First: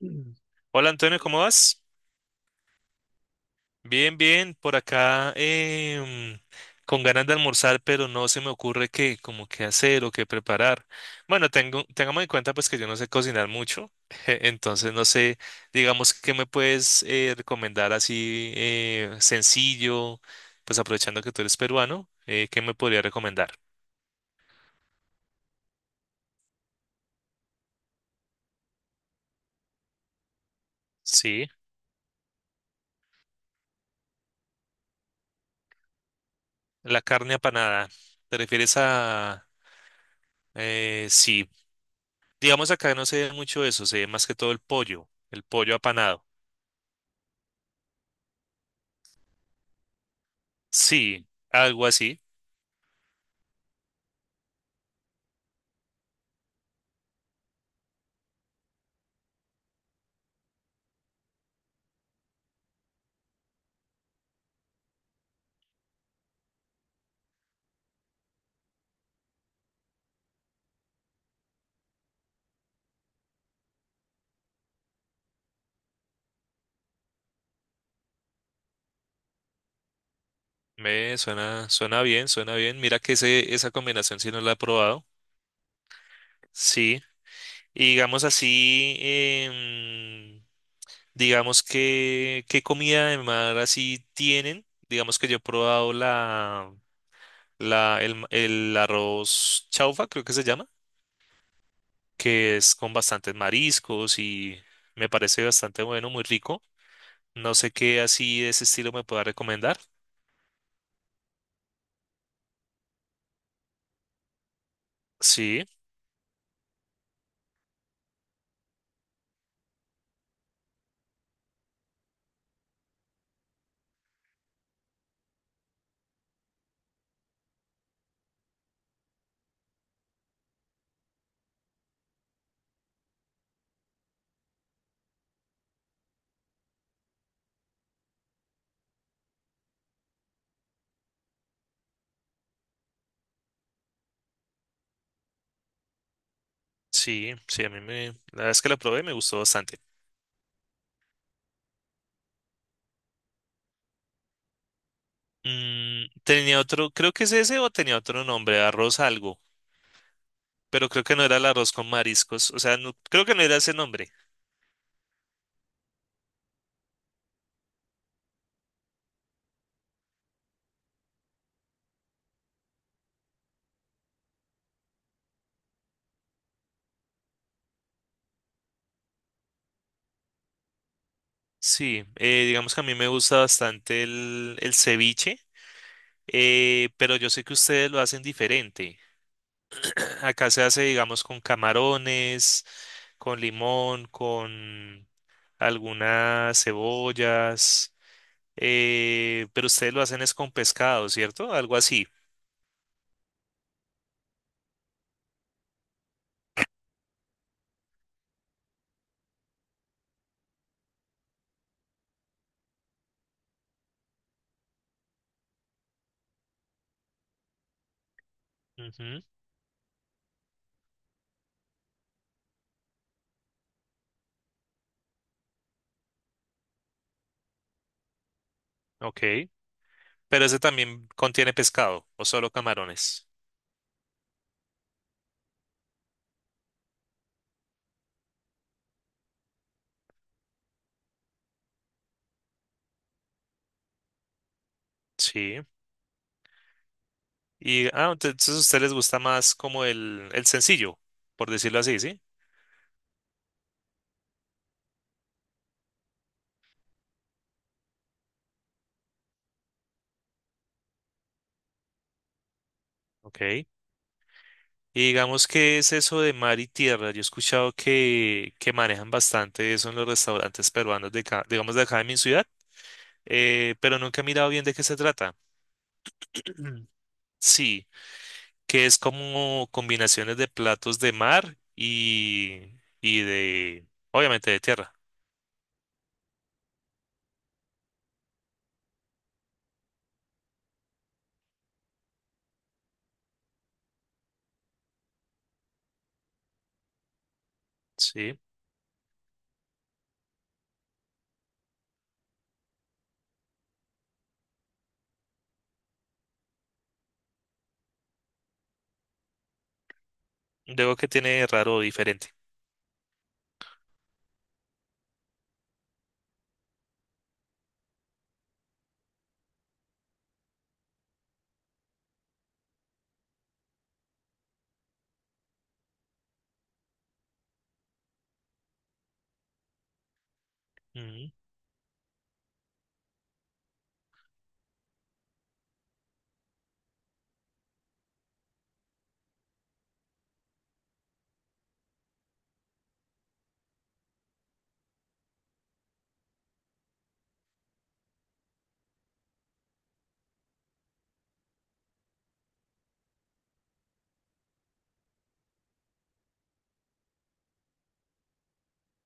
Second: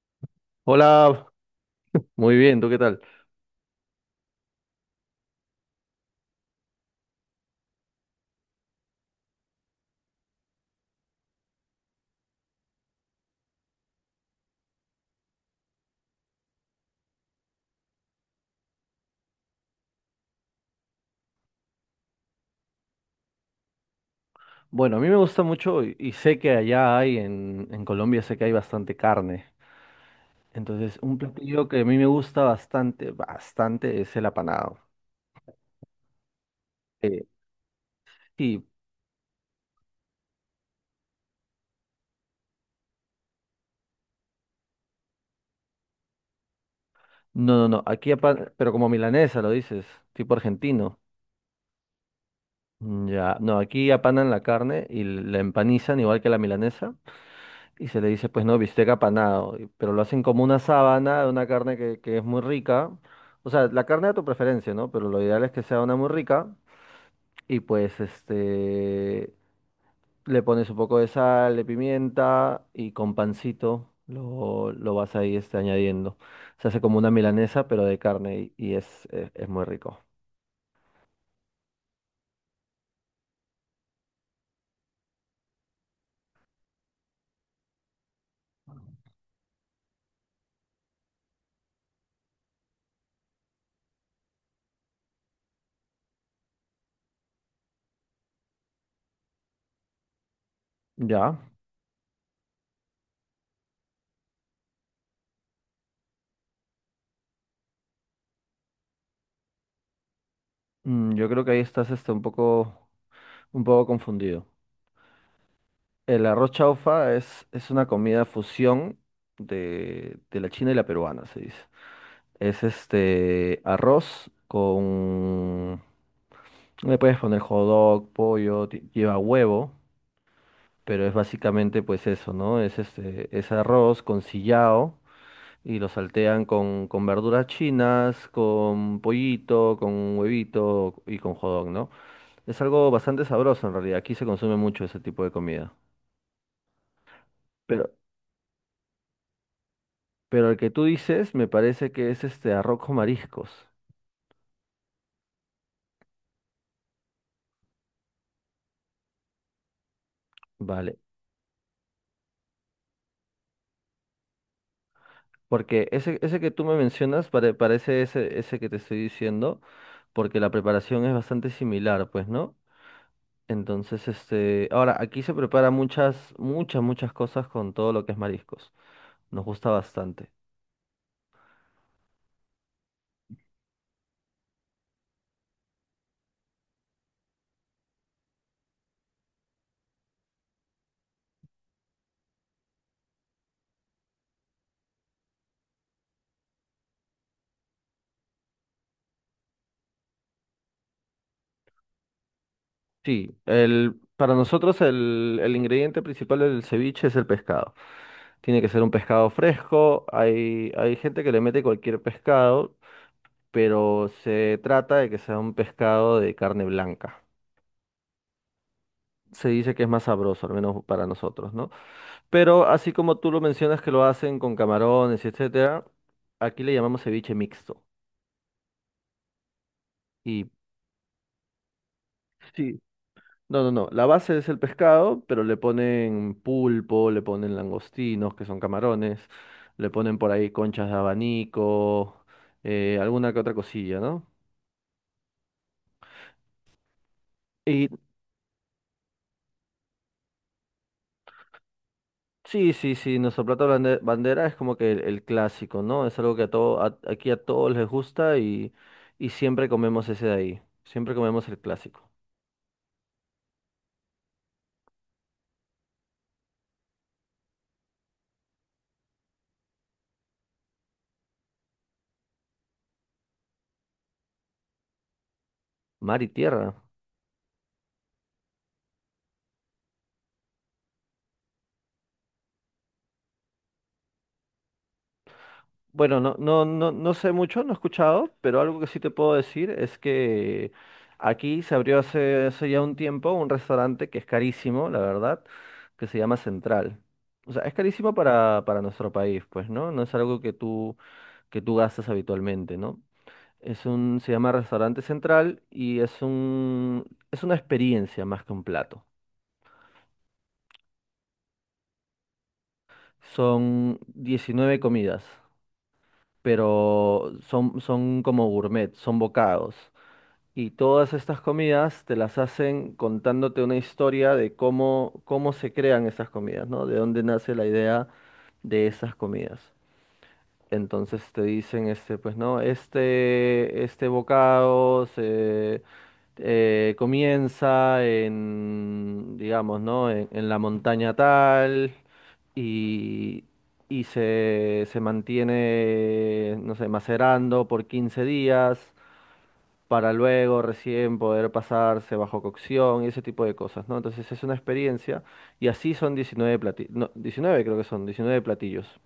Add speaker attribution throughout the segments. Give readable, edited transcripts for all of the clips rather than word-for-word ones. Speaker 1: Mm. Hola Antonio,
Speaker 2: Hola,
Speaker 1: ¿cómo vas?
Speaker 2: muy bien, ¿tú qué tal?
Speaker 1: Bien, bien, por acá con ganas de almorzar, pero no se me ocurre qué, como qué hacer o qué preparar. Bueno, tengamos en cuenta pues que yo no sé cocinar mucho, entonces no sé, digamos, ¿qué me puedes recomendar así sencillo? Pues aprovechando que tú eres peruano, ¿qué me podría recomendar?
Speaker 2: Bueno, a mí me gusta mucho y sé que allá hay, en Colombia sé que hay bastante carne. Entonces, un
Speaker 1: Sí,
Speaker 2: platillo que a mí me gusta bastante, bastante es el apanado.
Speaker 1: la
Speaker 2: Eh,
Speaker 1: carne apanada. ¿Te
Speaker 2: sí,
Speaker 1: refieres a...? Sí. Digamos acá no se ve mucho eso, se ve más que todo el pollo apanado.
Speaker 2: no, no, no, aquí pero como milanesa lo dices, tipo argentino.
Speaker 1: Sí, algo así.
Speaker 2: Mm, ya, no, aquí apanan la carne y la empanizan igual que la milanesa y se le dice, pues no, bistec apanado, pero lo hacen como una sábana de una carne que es muy rica. O sea, la carne a tu preferencia, ¿no? Pero lo ideal es que sea una muy rica. Y pues le pones un poco de sal, de pimienta y con pancito lo vas ahí añadiendo. Se hace como una milanesa, pero de carne y es muy rico.
Speaker 1: Me suena, suena bien, suena bien. Mira que esa combinación sí no la he probado. Sí. Y digamos así, em, digamos que qué comida de mar así tienen. Digamos que yo he probado el arroz chaufa, creo que se llama,
Speaker 2: Ya,
Speaker 1: que es con bastantes mariscos y me parece bastante bueno, muy rico. No sé qué así de ese estilo me pueda recomendar.
Speaker 2: yo creo que ahí estás un poco confundido.
Speaker 1: Sí,
Speaker 2: El arroz chaufa es una comida fusión de la china y la peruana, se dice. Es este arroz con... Le puedes poner hot dog, pollo, lleva huevo. Pero es básicamente pues eso, ¿no? Es arroz con sillao y lo saltean con verduras chinas, con pollito, con huevito y con jodón, ¿no? Es algo bastante sabroso en realidad, aquí se consume mucho ese tipo de comida.
Speaker 1: sí, sí, a mí
Speaker 2: Pero,
Speaker 1: me... La verdad es que la probé y me gustó bastante.
Speaker 2: pero el que tú dices me parece que es este arroz con mariscos,
Speaker 1: Tenía otro, creo que es ese o tenía otro nombre, arroz algo, pero
Speaker 2: ¿vale?
Speaker 1: creo que no era el arroz con mariscos, o sea, creo que no era ese nombre.
Speaker 2: Porque ese que tú me mencionas parece ese que te estoy diciendo, porque la preparación es bastante similar, pues, ¿no? Entonces, este, ahora aquí se prepara muchas, muchas, muchas cosas con todo lo que es mariscos. Nos gusta bastante.
Speaker 1: Sí, digamos que a mí me gusta bastante el ceviche, pero yo sé que ustedes lo hacen diferente. Acá se hace, digamos, con camarones, con limón, con algunas cebollas. Pero ustedes lo hacen es con pescado, ¿cierto? Algo así.
Speaker 2: Sí, para nosotros el ingrediente principal del ceviche es el pescado. Tiene que ser un pescado fresco. Hay gente que le mete cualquier pescado, pero se trata de que sea un pescado de carne blanca.
Speaker 1: Ujú.
Speaker 2: Se dice que es más sabroso, al menos para nosotros, ¿no? Pero así como tú lo mencionas que lo hacen con camarones, etcétera, aquí le llamamos ceviche mixto.
Speaker 1: Ok. ¿Pero
Speaker 2: Y
Speaker 1: ese también contiene pescado o solo
Speaker 2: sí,
Speaker 1: camarones?
Speaker 2: no, no, no. La base es el pescado, pero le ponen pulpo, le ponen langostinos, que son camarones, le ponen por ahí conchas de abanico, alguna que otra cosilla, ¿no?
Speaker 1: Sí. Y
Speaker 2: Y
Speaker 1: entonces a ustedes les gusta más como el sencillo, por decirlo así, ¿sí?
Speaker 2: sí, sí, sí, nuestro plato bandera es como que el clásico, ¿no? Es algo que a todo, aquí a todos les gusta y siempre comemos ese de ahí. Siempre comemos el clásico.
Speaker 1: Ok. Y digamos, ¿qué es eso de mar y tierra? Yo he escuchado que manejan bastante eso en los restaurantes peruanos de acá, digamos de acá de mi ciudad, pero nunca he mirado bien de qué se trata.
Speaker 2: Mar y tierra.
Speaker 1: Sí. Que es como combinaciones de platos de mar y de, obviamente, de tierra,
Speaker 2: Bueno, no, no, no, no sé mucho, no he escuchado, pero algo que sí te puedo decir es que aquí se abrió hace ya un tiempo un restaurante que es carísimo, la verdad, que se llama Central. O sea, es carísimo
Speaker 1: ¿sí?
Speaker 2: para nuestro país, pues, ¿no? No es algo que tú, gastas habitualmente, ¿no? Se llama Restaurante Central y es una experiencia más que un plato.
Speaker 1: ¿Luego que tiene de raro o diferente?
Speaker 2: Son 19 comidas, pero son como gourmet, son bocados. Y todas estas comidas te las hacen contándote una historia de cómo se crean esas comidas, ¿no? De dónde nace la idea de esas comidas. Entonces
Speaker 1: Ujú,
Speaker 2: te dicen, pues no, este bocado se comienza en, digamos, ¿no? En la montaña tal y, y se mantiene, no sé, macerando por 15 días para luego recién poder pasarse bajo cocción y ese tipo de cosas, ¿no? Entonces es una experiencia y así son 19 platillos, no, 19 creo que son, 19 platillos.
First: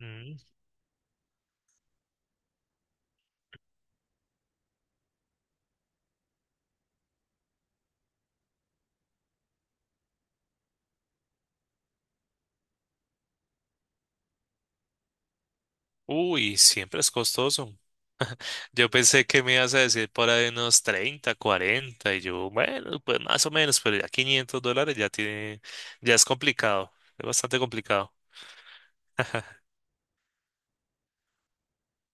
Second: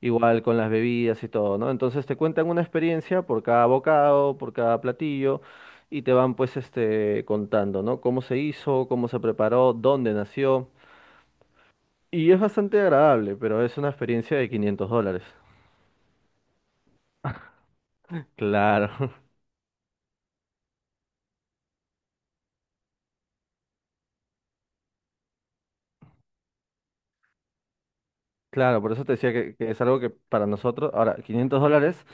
Speaker 2: Igual
Speaker 1: ujú.
Speaker 2: con las bebidas y todo, ¿no? Entonces te cuentan una experiencia por cada bocado, por cada platillo y te van pues contando, ¿no? Cómo se hizo, cómo se preparó, dónde nació. Y es bastante agradable, pero es una experiencia de $500.
Speaker 1: Uy, siempre es costoso. Yo
Speaker 2: Claro.
Speaker 1: pensé que me ibas a decir por ahí unos 30, 40. Y yo, bueno, pues más o menos, pero ya $500 ya tiene, ya es complicado, es bastante complicado.
Speaker 2: Claro, por eso te decía que es algo que para nosotros, ahora, $500,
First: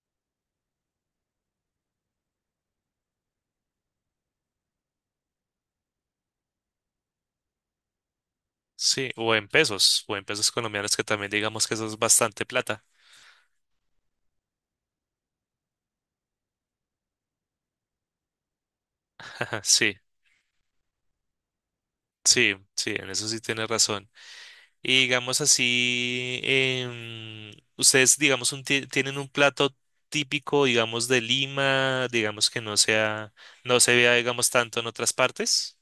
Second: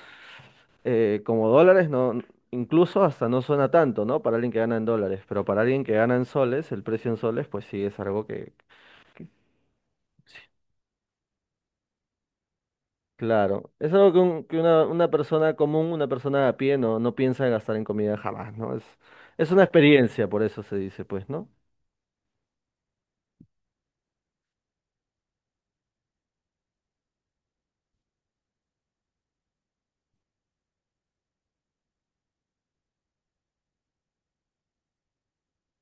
Speaker 2: como dólares, no, incluso hasta no suena tanto, ¿no? Para alguien que gana en dólares, pero para alguien que gana en soles, el precio en soles, pues sí, es algo que,
Speaker 1: Sí, o en
Speaker 2: sí,
Speaker 1: pesos colombianos, que también digamos que eso es bastante plata.
Speaker 2: claro, es algo que, que una persona común, una persona a pie, no, no piensa en gastar en comida jamás, ¿no? Es una
Speaker 1: Sí,
Speaker 2: experiencia, por eso se dice, pues, ¿no?
Speaker 1: sí, sí, en eso sí tienes razón. Y digamos así, ustedes, digamos, tienen un plato típico, digamos, de Lima, digamos que no se vea, digamos, tanto en otras partes.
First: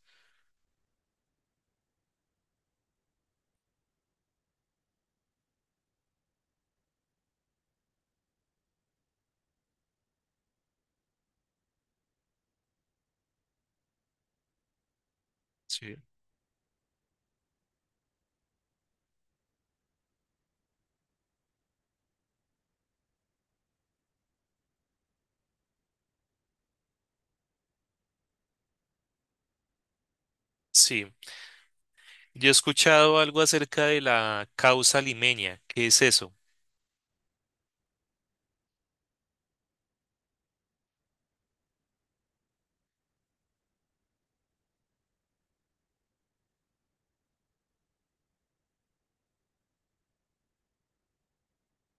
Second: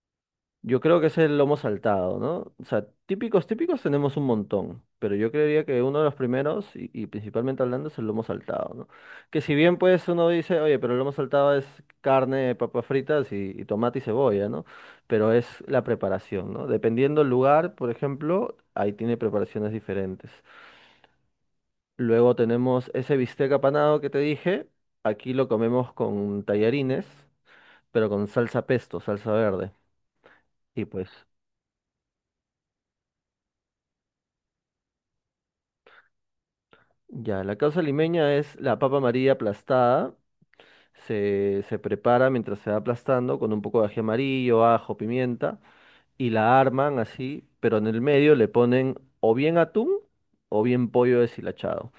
Speaker 2: Yo creo que es el lomo saltado, ¿no? O sea, típicos tenemos un montón, pero yo creería que uno de los primeros, y principalmente hablando, es el lomo saltado, ¿no? Que si bien pues uno dice, oye, pero el lomo saltado es carne, papas fritas y tomate y cebolla, ¿no? Pero es la
Speaker 1: Sí.
Speaker 2: preparación, ¿no? Dependiendo el lugar, por ejemplo, ahí tiene preparaciones diferentes. Luego tenemos ese bistec apanado que te dije, aquí lo comemos con tallarines, pero con salsa pesto, salsa verde. Y pues
Speaker 1: Sí. Yo he escuchado algo acerca de la causa limeña. ¿Qué es eso?
Speaker 2: ya, la causa limeña es la papa amarilla aplastada. Se prepara mientras se va aplastando con un poco de ají amarillo, ajo, pimienta y la arman así, pero en el medio le ponen o bien atún o bien pollo deshilachado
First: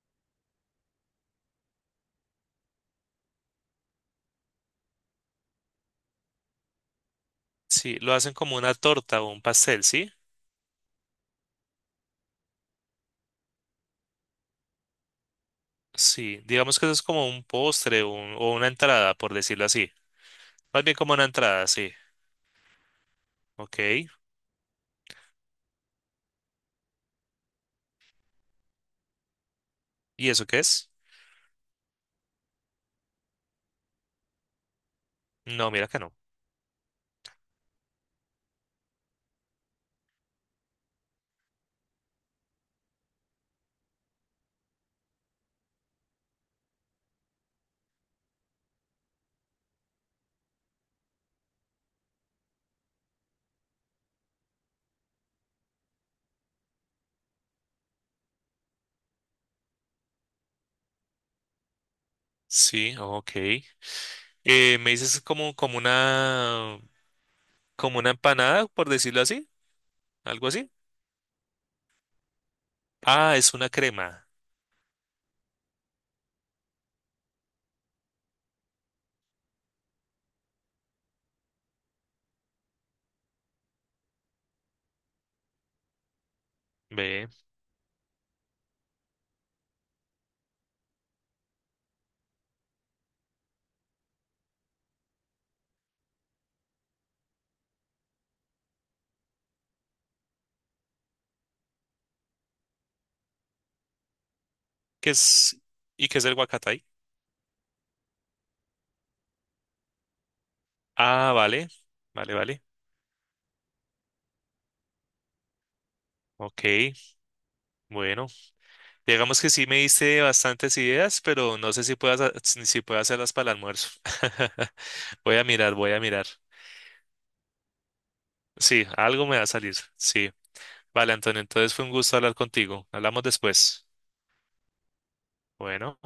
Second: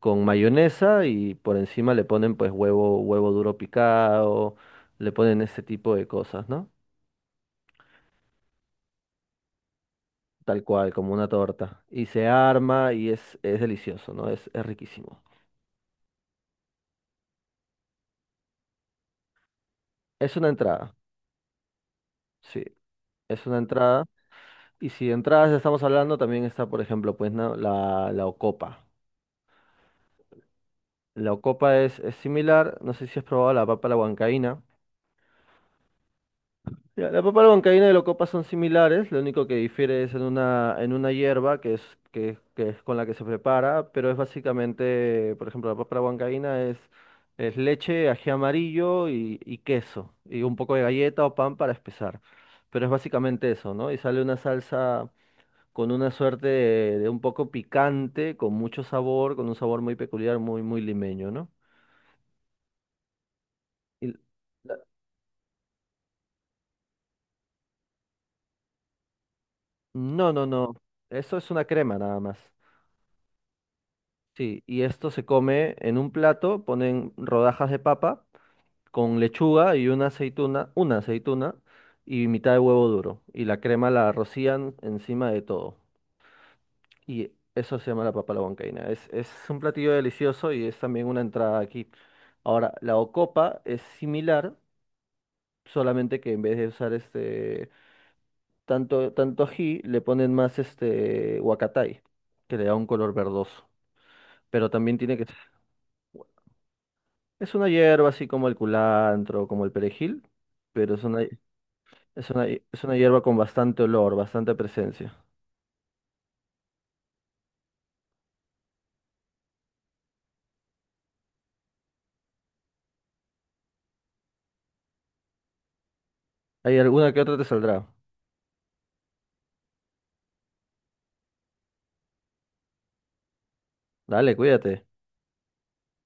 Speaker 2: con mayonesa y por encima le ponen pues huevo, huevo duro picado, le ponen ese tipo de cosas, ¿no?
Speaker 1: Sí, lo hacen como una torta o un pastel, ¿sí?
Speaker 2: Tal cual, como una torta. Y se arma y es delicioso, ¿no? Es riquísimo.
Speaker 1: Sí, digamos que eso es como un postre o una entrada, por decirlo así.
Speaker 2: Es una
Speaker 1: Más
Speaker 2: entrada,
Speaker 1: bien como una entrada, sí.
Speaker 2: sí, es una entrada.
Speaker 1: Ok.
Speaker 2: Y si de entradas ya estamos hablando, también está, por ejemplo, pues, ¿no? la ocopa.
Speaker 1: ¿Y eso qué es?
Speaker 2: La ocopa es similar, no sé si has probado la papa a la huancaína.
Speaker 1: No, mira que no.
Speaker 2: Ya, la papa a la huancaína y la ocopa son similares, lo único que difiere es en una, hierba que es, que es con la que se prepara, pero es básicamente, por ejemplo, la papa a la huancaína es leche, ají amarillo y queso, y un poco de galleta o pan para espesar. Pero es básicamente eso, ¿no? Y sale una salsa con una suerte de un poco picante, con mucho sabor, con un sabor muy peculiar, muy, muy limeño, ¿no?
Speaker 1: Sí, ok.
Speaker 2: Y la-
Speaker 1: Me dices como, como una empanada, por decirlo así,
Speaker 2: no, no,
Speaker 1: algo así.
Speaker 2: no. Eso es una crema nada más.
Speaker 1: Ah, es una crema.
Speaker 2: Sí, y esto se come en un plato, ponen rodajas de papa con lechuga y una aceituna y mitad de huevo duro. Y la crema la rocían encima de todo.
Speaker 1: Ve,
Speaker 2: Y eso se llama la papa a la huancaína. Es un platillo delicioso y es también una entrada aquí. Ahora, la ocopa es similar, solamente que en vez de usar tanto, tanto ají, le ponen más este huacatay, que le da un color verdoso. Pero también
Speaker 1: ¿qué
Speaker 2: tiene que ser.
Speaker 1: es? ¿Y qué es el guacatay?
Speaker 2: Es una hierba así como el culantro, como el perejil, pero es una,
Speaker 1: Ah, vale,
Speaker 2: es
Speaker 1: vale,
Speaker 2: una,
Speaker 1: vale.
Speaker 2: es una hierba con bastante olor, bastante presencia.
Speaker 1: Ok, bueno, digamos que sí me diste bastantes ideas, pero no sé si puedas, si puedo hacerlas para el almuerzo. Voy a mirar, voy a mirar.
Speaker 2: ¿Hay alguna que otra te saldrá?
Speaker 1: Sí, algo me va a salir. Sí. Vale, Antonio, entonces fue un gusto hablar contigo. Hablamos después.
Speaker 2: Dale, cuídate.
Speaker 1: Bueno.